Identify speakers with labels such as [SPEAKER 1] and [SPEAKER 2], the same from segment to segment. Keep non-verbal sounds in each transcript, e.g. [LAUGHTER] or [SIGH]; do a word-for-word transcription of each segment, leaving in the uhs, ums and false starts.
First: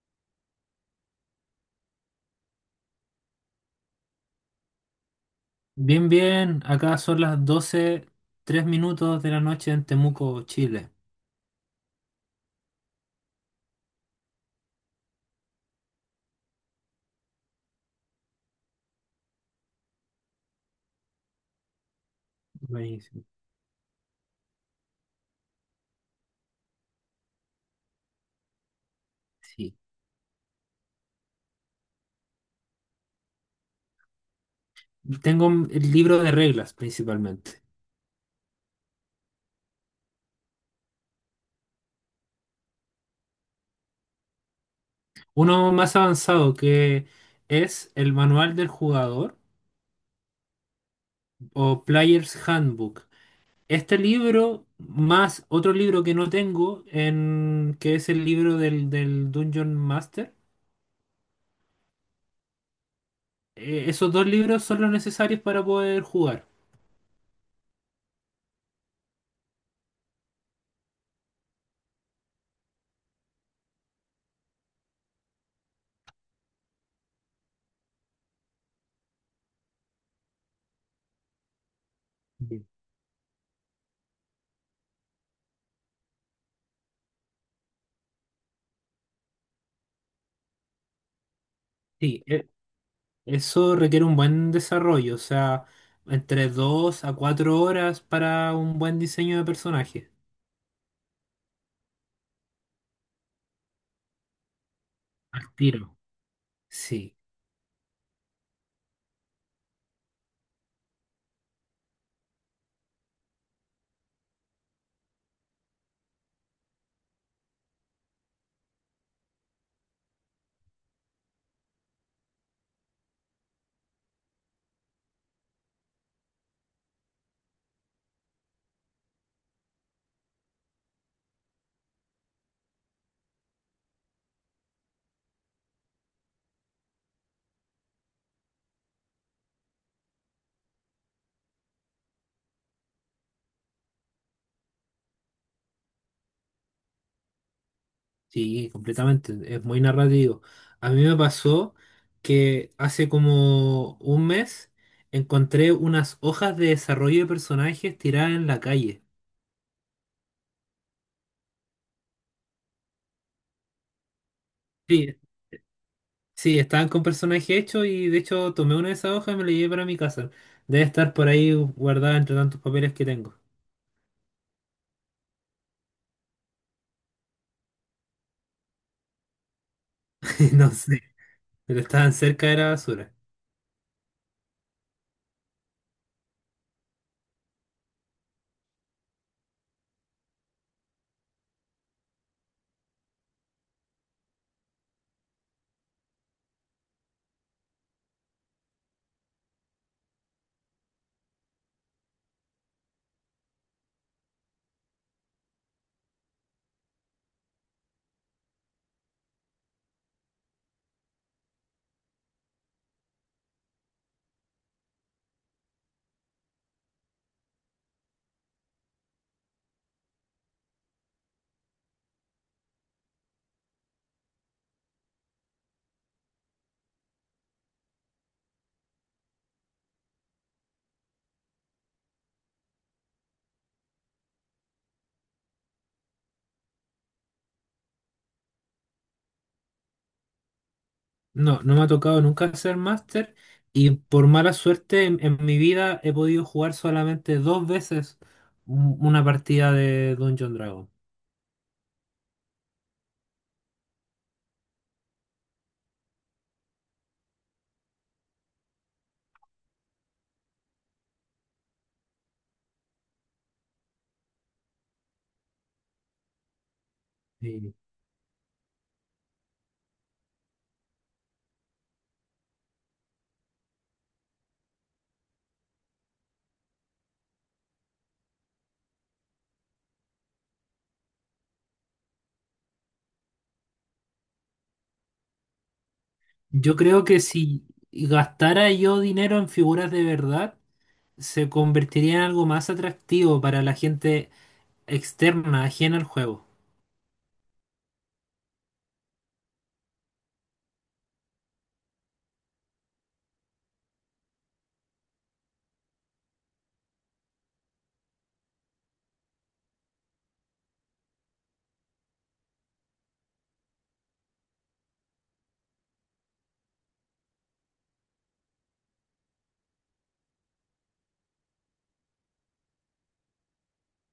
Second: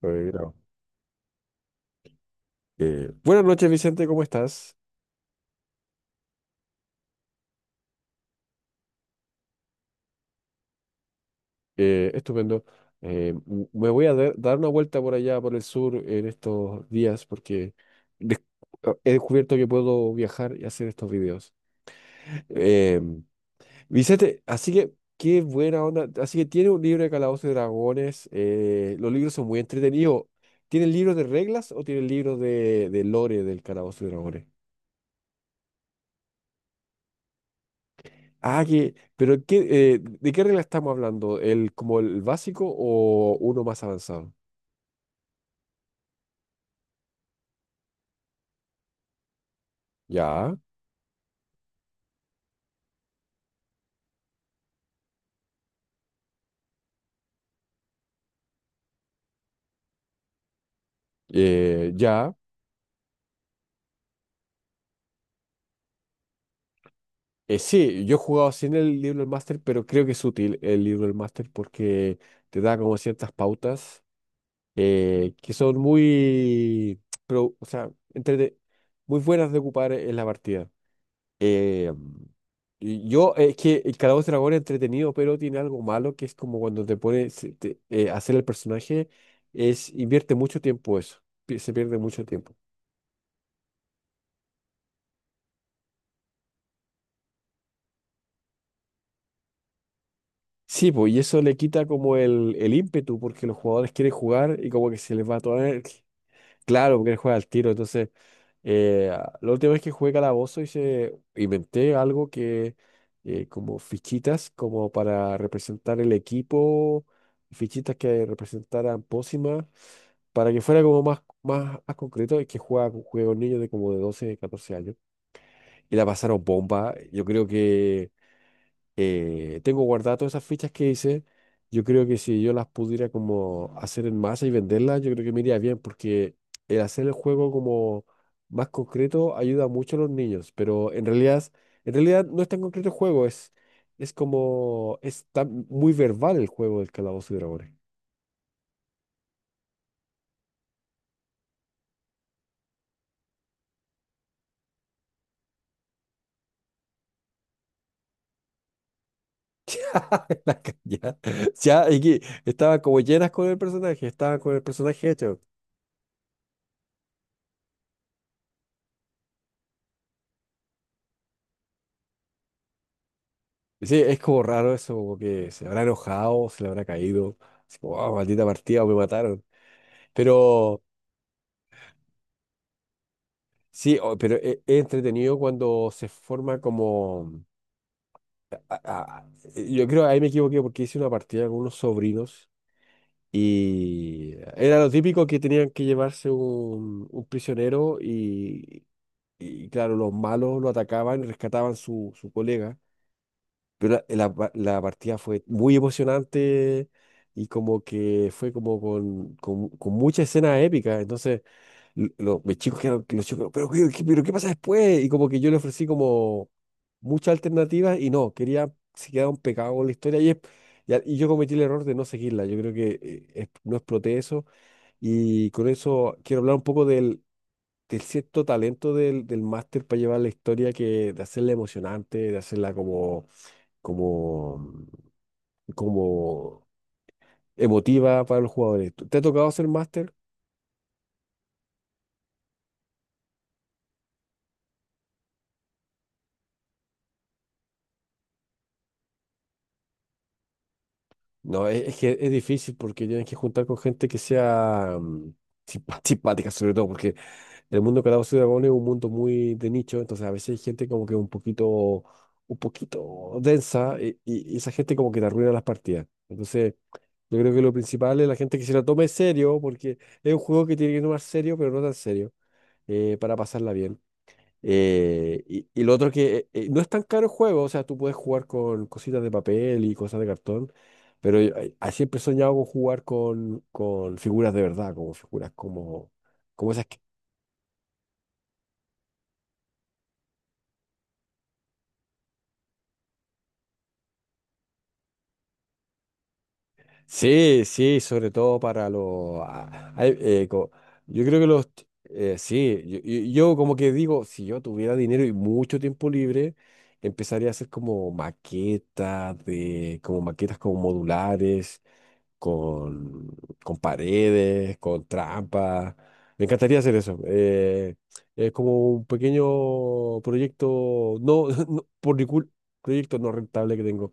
[SPEAKER 1] Pero mira, eh, buenas noches, Vicente, ¿cómo estás?
[SPEAKER 2] Bien, bien, acá son las doce tres minutos de la noche en Temuco, Chile.
[SPEAKER 1] Eh, estupendo. Eh, m- me voy a dar, dar una vuelta por allá, por el sur, en estos días, porque des- oh, he descubierto que puedo viajar y hacer estos videos. [LAUGHS] Eh,
[SPEAKER 2] Buenísimo.
[SPEAKER 1] Vicente, así que, qué buena onda. Así que tiene un libro de Calabozos y Dragones. eh, los libros son muy
[SPEAKER 2] Sí.
[SPEAKER 1] entretenidos. ¿Tienen libros de reglas o tienen libros de, de lore del Calabozo y Dragones?
[SPEAKER 2] Tengo el libro de reglas principalmente.
[SPEAKER 1] Ah, que, pero qué, eh, ¿de qué regla estamos hablando? ¿El como el básico o uno más avanzado?
[SPEAKER 2] Uno más avanzado que es el Manual del Jugador
[SPEAKER 1] Ya,
[SPEAKER 2] o Player's Handbook. Este libro más otro libro que no tengo, en, que es el libro del, del Dungeon Master.
[SPEAKER 1] eh, ya.
[SPEAKER 2] Eh, esos dos libros son los necesarios para poder jugar.
[SPEAKER 1] Eh, sí, yo he jugado sin el libro del máster, pero creo que es útil el libro del máster porque te da como ciertas pautas, eh, que son muy, pero, o sea, entrete- muy buenas de ocupar en la partida. Eh,
[SPEAKER 2] Bien.
[SPEAKER 1] y yo, es que el Calabozo y Dragón es entretenido, pero tiene algo malo que es como cuando te pones a hacer el personaje, es invierte mucho tiempo eso, pi- se pierde
[SPEAKER 2] Sí,
[SPEAKER 1] mucho
[SPEAKER 2] e-
[SPEAKER 1] tiempo.
[SPEAKER 2] Eso requiere un buen desarrollo, o sea, entre dos a cuatro horas para un buen diseño de personaje.
[SPEAKER 1] Sí, pues, y eso le quita como el, el ímpetu, porque los jugadores quieren jugar y como que se les va
[SPEAKER 2] Al
[SPEAKER 1] toda la
[SPEAKER 2] tiro.
[SPEAKER 1] energía. Claro, porque él
[SPEAKER 2] Sí,
[SPEAKER 1] juega al tiro. Entonces, eh, la última vez que jugué Calabozo hice, inventé algo que, eh, como fichitas, como para representar el equipo, fichitas que representaran pócimas, para que fuera como más, más, más concreto, es que juega con juegos niños de como de doce catorce años. Y la pasaron bomba. Yo creo que eh, tengo guardadas todas esas fichas que hice. Yo creo que si yo las pudiera como hacer en masa y venderlas, yo creo que me iría bien, porque el hacer el juego como más concreto ayuda mucho a los niños, pero en realidad, en realidad no es tan concreto el juego, es, es como, es tan muy verbal el juego del Calabozo y Dragones.
[SPEAKER 2] sí, completamente. Es muy narrativo. A mí me pasó que hace como un mes encontré unas hojas de desarrollo de personajes tiradas en la calle.
[SPEAKER 1] [LAUGHS] La ca- Ya, y que estaba como llenas con el personaje, estaba con el personaje
[SPEAKER 2] Sí,
[SPEAKER 1] hecho.
[SPEAKER 2] sí, estaban con personaje hecho y de hecho tomé una de esas hojas y me la llevé para mi casa. Debe estar por ahí guardada entre tantos papeles que tengo.
[SPEAKER 1] Sí, es como raro eso, como que se habrá enojado, se le habrá caído. Así como, "Ah, maldita partida, me mataron".
[SPEAKER 2] [LAUGHS] No
[SPEAKER 1] Pero
[SPEAKER 2] sé, pero estaban cerca de la basura.
[SPEAKER 1] sí, o- pero e- es, entretenido cuando se forma como. a- a- yo creo, ahí me equivoqué porque hice una partida con unos sobrinos y era lo típico que tenían que llevarse un, un prisionero y, y claro, los malos lo atacaban y rescataban su, su colega. Pero la, la- la partida fue muy emocionante y como que fue como con, con, con mucha escena épica. Entonces, l- lo- mis chicos quedaron, los chicos, pero, ¿qué- qué- pero ¿qué pasa después? Y como que yo le ofrecí como muchas alternativas y no, quería, se quedaron pegados con la historia y, es- y, a- y yo cometí el error de no seguirla. Yo creo que eh, es- no exploté eso. Y con eso quiero hablar un poco del, del cierto talento del, del máster para llevar la historia, que de hacerla emocionante, de hacerla como como, como emotiva para los jugadores. ¿Te ha tocado hacer máster?
[SPEAKER 2] No, no me ha tocado nunca hacer máster y por mala suerte en, en mi vida he podido jugar solamente dos veces un- una partida de Dungeon Dragon.
[SPEAKER 1] No, es, es que es difícil porque tienes que juntar con gente que sea mm, simpa- simpática, sobre todo, porque el mundo de Calabozos y Dragones es un mundo muy de nicho, entonces a veces hay gente como que un poquito, un poquito densa y, y- y esa gente como que te arruina las partidas. Entonces, yo creo que lo
[SPEAKER 2] Y
[SPEAKER 1] principal es la gente que se la tome serio, porque es un juego que tiene que tomar serio, pero no tan serio, eh, para pasarla bien. Eh, y, y lo otro que eh, no es tan caro el juego, o sea, tú puedes jugar con cositas de papel y cosas de cartón, pero yo, eh, ah, siempre he soñado con jugar con, con figuras de verdad, como figuras como, como
[SPEAKER 2] yo
[SPEAKER 1] esas que...
[SPEAKER 2] creo que si gastara yo dinero en figuras de verdad, se convertiría en algo más atractivo para la gente externa, ajena al juego.
[SPEAKER 1] Sí, sí, sobre todo para los... ah, hay, eh, co- yo creo que los... eh, sí, yo, yo- yo como que digo, si yo tuviera dinero y mucho tiempo libre, empezaría a hacer como maquetas de, como maquetas como modulares con, con paredes, con trampas. Me encantaría hacer eso. Eh, es como un pequeño proyecto, no, [LAUGHS] no por mi cul- proyecto no rentable que tengo.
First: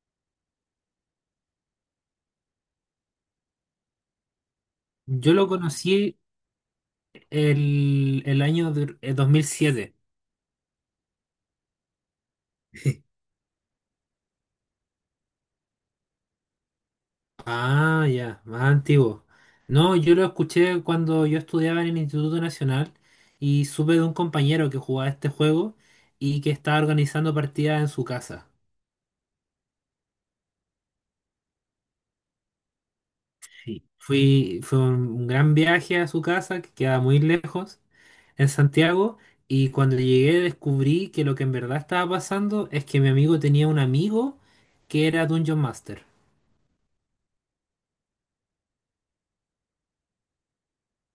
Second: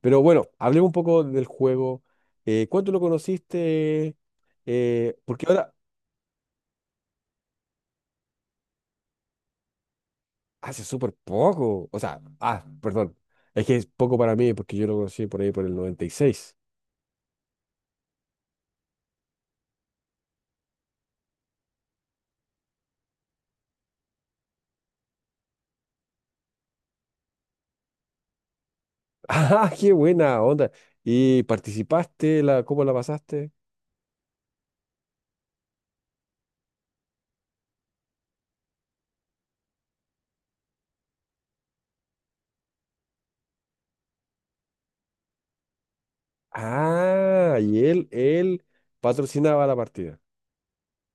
[SPEAKER 1] Pero bueno, hablemos un poco del juego. Eh, ¿cuánto lo conociste? Eh,
[SPEAKER 2] Yo
[SPEAKER 1] porque
[SPEAKER 2] lo
[SPEAKER 1] ahora
[SPEAKER 2] conocí el, el año de- eh, dos mil siete.
[SPEAKER 1] hace súper poco. O sea, ah, perdón. Es que es poco para mí porque yo lo conocí por ahí por el noventa y seis.
[SPEAKER 2] Ah, ya, más antiguo. No, yo lo escuché cuando yo estudiaba en el Instituto Nacional y supe de un compañero que jugaba este juego y que estaba organizando partidas en su casa.
[SPEAKER 1] [LAUGHS] ¡Ah, qué buena onda! ¿Y participaste? La, ¿cómo la pasaste?
[SPEAKER 2] Sí. Fui, fue un, un gran viaje a su casa, que queda muy lejos, en Santiago, y cuando llegué descubrí que lo que en verdad estaba pasando es que mi amigo tenía un amigo que era Dungeon Master.
[SPEAKER 1] Ah, y él, él patrocinaba la partida.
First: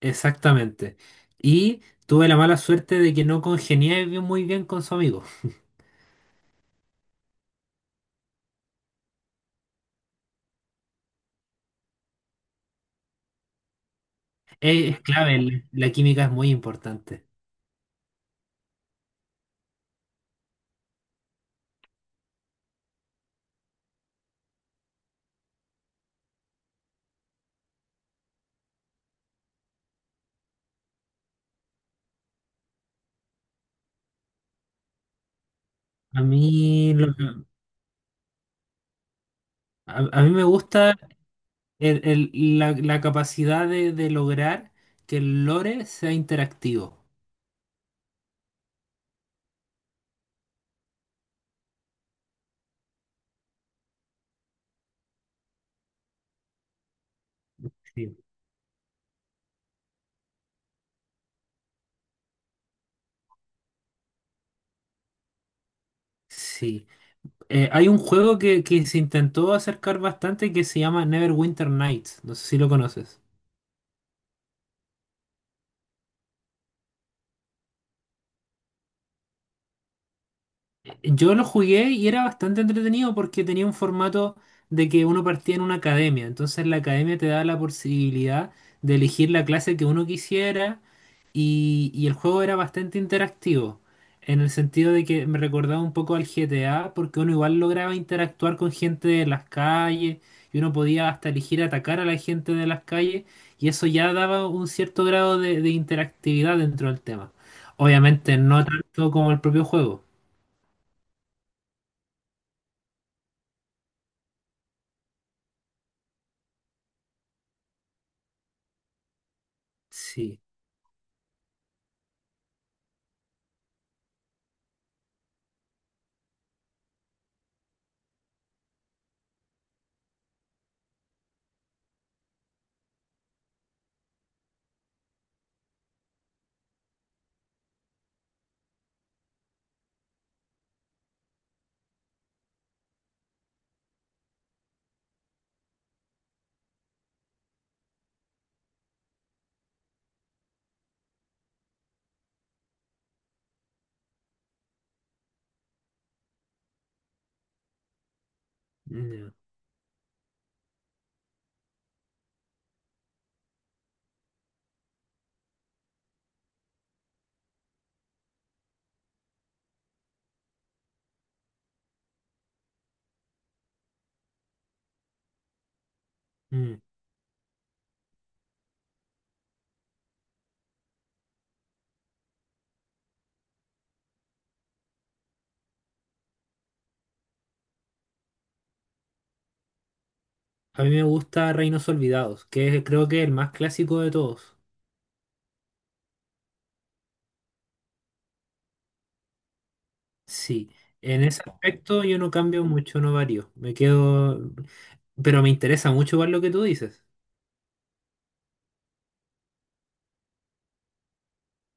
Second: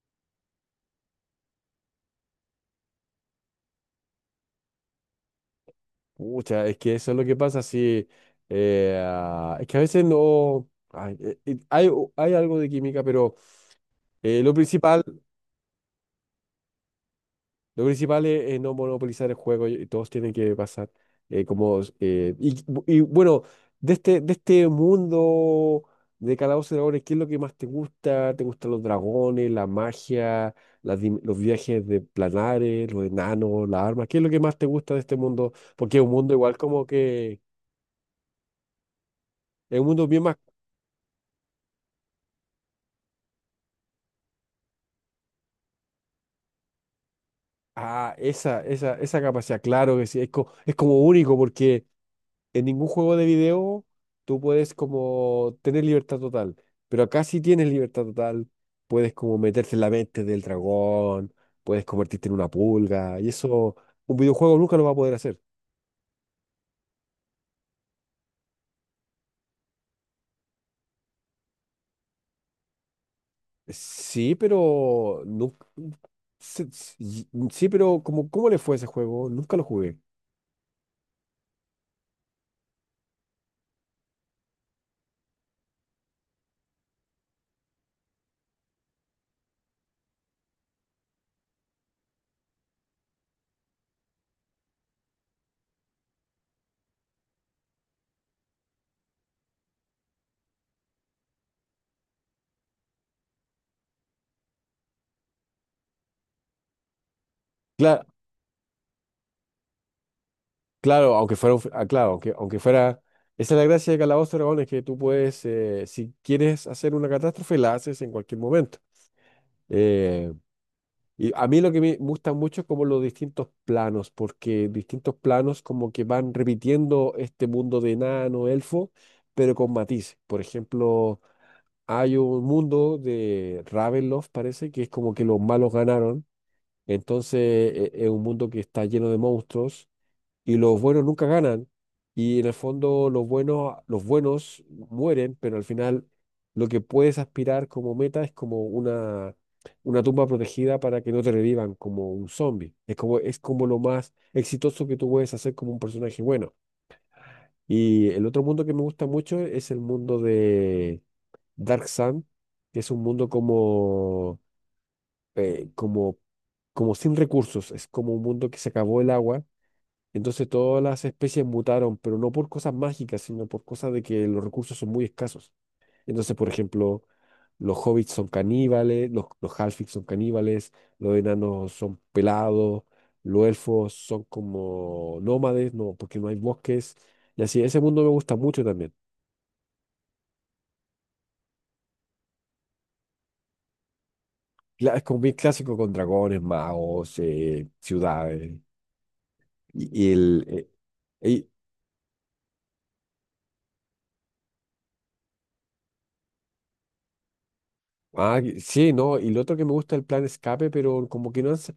[SPEAKER 2] Exactamente. Y tuve la mala suerte de que no congenié bien- muy bien con su amigo.
[SPEAKER 1] Pucha, es que eso es lo que pasa. Si eh, ah, es que a veces no... ay, eh, eh, hay, hay algo de química, pero eh, lo
[SPEAKER 2] Es
[SPEAKER 1] principal...
[SPEAKER 2] clave, el- la química es muy importante.
[SPEAKER 1] Lo principal es, es no monopolizar el juego y todos tienen que pasar eh, como... eh, y, y bueno, de este, de este mundo de Calabozos y Dragones, ¿qué es lo que más te gusta? ¿Te gustan los dragones, la magia, las dim- los viajes de planares, los enanos, las armas? ¿Qué es lo que más te gusta de este mundo? Porque es un
[SPEAKER 2] A
[SPEAKER 1] mundo igual como
[SPEAKER 2] mí, lo que-
[SPEAKER 1] que... Es un
[SPEAKER 2] a,
[SPEAKER 1] mundo
[SPEAKER 2] a
[SPEAKER 1] bien
[SPEAKER 2] mí
[SPEAKER 1] más...
[SPEAKER 2] me gusta el- el- la, la capacidad de, de lograr que el lore sea interactivo.
[SPEAKER 1] Ah, esa, esa, esa capacidad, claro que sí, es, co- es como único porque... en ningún juego de video tú puedes como tener libertad total, pero acá sí tienes libertad
[SPEAKER 2] Sí.
[SPEAKER 1] total, puedes como meterte en la mente del dragón, puedes convertirte en una pulga, y eso un videojuego nunca lo va a poder hacer.
[SPEAKER 2] Sí. Eh, hay un juego que, que se intentó acercar bastante que se llama Neverwinter Nights. No sé si lo conoces.
[SPEAKER 1] Sí, pero nunca... Sí, sí, sí, pero como, ¿cómo le fue a ese juego? Nunca lo jugué.
[SPEAKER 2] Yo lo jugué y era bastante entretenido porque tenía un formato de que uno partía en una academia. Entonces la academia te daba la posibilidad de elegir la clase que uno quisiera y, y el juego era bastante interactivo. En el sentido de que me recordaba un poco al G T A porque uno igual lograba interactuar con gente de las calles y uno podía hasta elegir atacar a la gente de las calles y eso ya daba un cierto grado de, de interactividad dentro del tema.
[SPEAKER 1] Claro,
[SPEAKER 2] Obviamente no tanto como el propio juego.
[SPEAKER 1] claro, aunque fuera, un f- ah, claro, aunque, aunque fuera, esa es la gracia de Calabozos y Dragones, que tú puedes, eh, si quieres hacer una catástrofe, la haces en cualquier momento. Eh,
[SPEAKER 2] Sí.
[SPEAKER 1] Y a mí lo que me gusta mucho es como los distintos planos, porque distintos planos como que van repitiendo este mundo de enano, elfo, pero con matices. Por ejemplo, hay un mundo de Ravenloft, parece, que es como que los malos ganaron. Entonces e- e, es un mundo que está lleno de monstruos y los buenos nunca ganan. Y en el fondo los buenos, los buenos mueren, pero al final lo que puedes aspirar como meta es como una, una tumba protegida para que no te revivan como un zombie. Es como, es como lo más exitoso que tú puedes hacer como un personaje bueno. Y el otro mundo que me gusta
[SPEAKER 2] Ya.
[SPEAKER 1] mucho es el mundo de Dark Sun, que es un mundo como, eh, como, como sin recursos. Es como un mundo que se acabó el agua entonces todas las especies mutaron, pero no por cosas mágicas, sino por cosas de que los recursos son muy escasos. Entonces, por
[SPEAKER 2] Mm.
[SPEAKER 1] ejemplo, los hobbits son caníbales, los, los halflings son caníbales, los enanos son pelados, los elfos son como nómades, no, porque no hay bosques. Y así, ese mundo me gusta mucho también.
[SPEAKER 2] A mí me gusta Reinos Olvidados, que es creo que el más clásico de todos.
[SPEAKER 1] Cla- Es como bien clásico con dragones, magos, eh, ciudades. Y, y el,
[SPEAKER 2] Sí, en ese
[SPEAKER 1] eh,
[SPEAKER 2] aspecto yo no cambio mucho, no varío. Me quedo, pero me interesa mucho ver lo que tú dices.
[SPEAKER 1] ah, que- sí, no, y lo otro que me gusta es el plan escape, pero como que no han, sa-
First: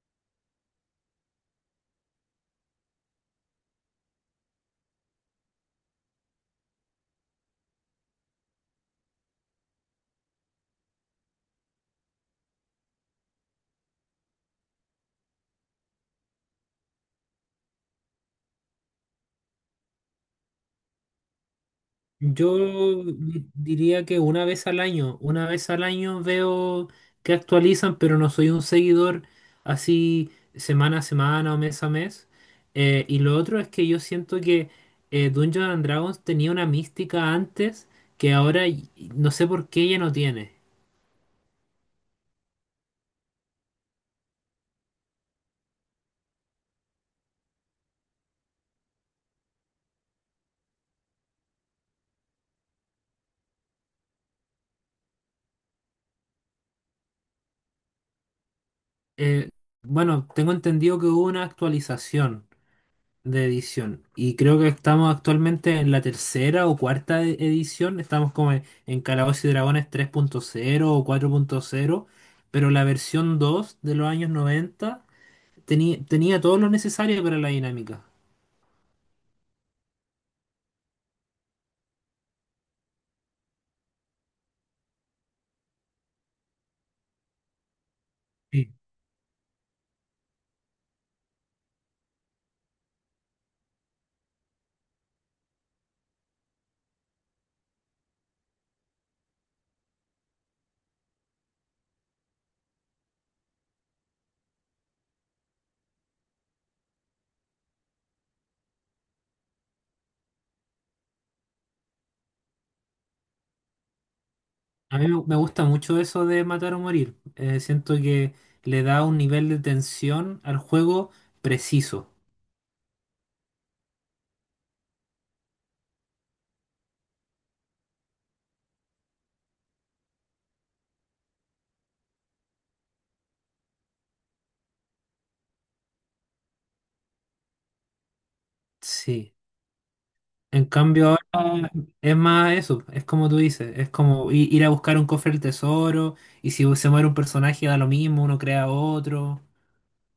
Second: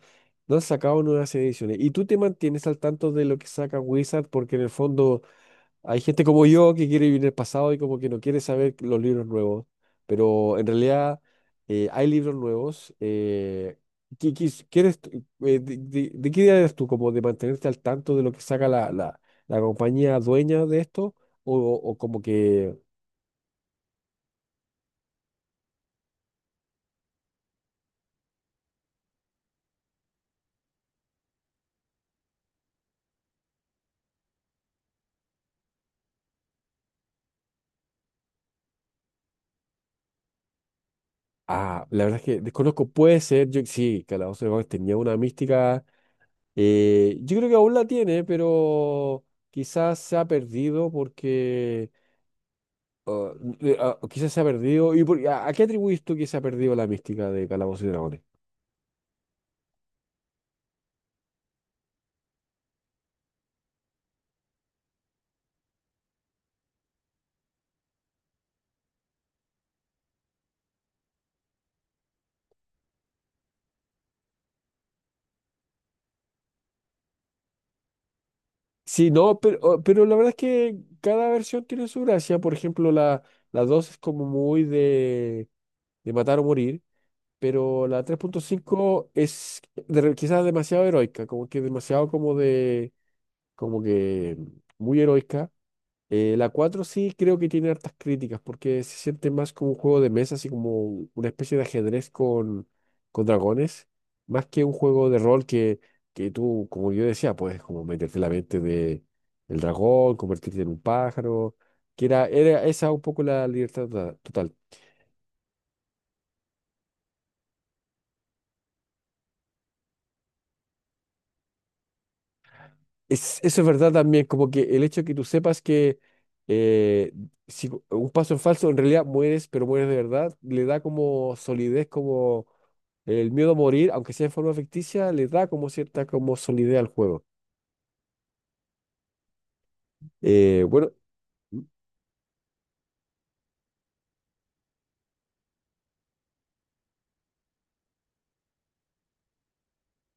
[SPEAKER 1] no han sacado nuevas ediciones. ¿Y tú te mantienes al tanto de lo que saca Wizard? Porque en el fondo hay gente como yo que quiere vivir el pasado y como que no quiere saber los libros nuevos. Pero en realidad eh, hay libros nuevos. Eh, ¿qué- qué quieres tú- eh, de, de- ¿De qué idea eres tú? ¿Como de mantenerte al tanto de lo que saca la, la, la compañía dueña de esto? ¿O, o como
[SPEAKER 2] Yo
[SPEAKER 1] que...
[SPEAKER 2] di- diría que una vez al año, una vez al año veo que actualizan, pero no soy un seguidor así semana a semana o mes a mes. Eh, y lo otro es que yo siento que eh, Dungeons and Dragons tenía una mística antes que ahora y- y no sé por qué ya no tiene.
[SPEAKER 1] Ah, la verdad es que desconozco, puede ser, yo sí, Calabozo de Dragones tenía una mística, eh, yo creo que aún la tiene, pero quizás se ha perdido porque, ah, eh, ah, quizás se ha perdido. ¿Y por- a, a qué atribuís tú que se ha perdido la mística de Calabozo y Dragones?
[SPEAKER 2] Eh, bueno, tengo entendido que hubo una actualización de edición. Y creo que estamos actualmente en la tercera o cuarta e- edición. Estamos como en, en Calabozos y Dragones tres punto cero o cuatro punto cero. Pero la versión dos de los años noventa tenía, tenía todo lo necesario para la dinámica.
[SPEAKER 1] Sí, no, pero, oh, pero la verdad es que cada versión tiene su gracia, por ejemplo, la, la dos es como muy de, de matar o morir, pero la tres punto
[SPEAKER 2] Sí.
[SPEAKER 1] cinco es de- quizás demasiado heroica, como que demasiado como de como que muy heroica. Eh, la cuatro sí creo que tiene hartas críticas porque se siente más como un juego de mesa, así como una especie de ajedrez con, con dragones, más que un juego de rol que, que tú, como yo decía, puedes como meterte en la mente de, del dragón, convertirte en un pájaro, que era, era esa un poco la libertad ta- total.
[SPEAKER 2] A mí me me gusta mucho eso de matar o morir. Eh, siento que le da un nivel de tensión al juego preciso.
[SPEAKER 1] Es- eso es verdad también, como que el hecho de que tú sepas que eh, si un paso en falso, en realidad mueres, pero mueres de verdad, le da como solidez, como el miedo a morir, aunque sea en forma ficticia, le da como cierta como solidez al juego.
[SPEAKER 2] Sí.
[SPEAKER 1] Eh,
[SPEAKER 2] En
[SPEAKER 1] bueno,
[SPEAKER 2] cambio
[SPEAKER 1] mm.
[SPEAKER 2] ahora es más eso, es como tú dices, es como i- ir a buscar un cofre del tesoro y si se muere un personaje da lo mismo, uno crea otro.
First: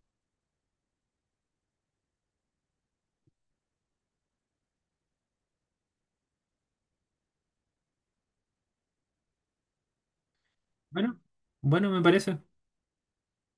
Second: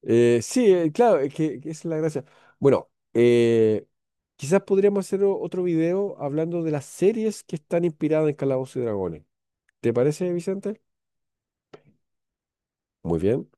[SPEAKER 1] eh, sí, eh, claro, es que, que esa es la gracia. Bueno, eh, quizás podríamos hacer o- otro video hablando de las series que están inspiradas en Calabozos y Dragones. ¿Te parece, Vicente?
[SPEAKER 2] Bueno, bueno, me parece.
[SPEAKER 1] Muy bien.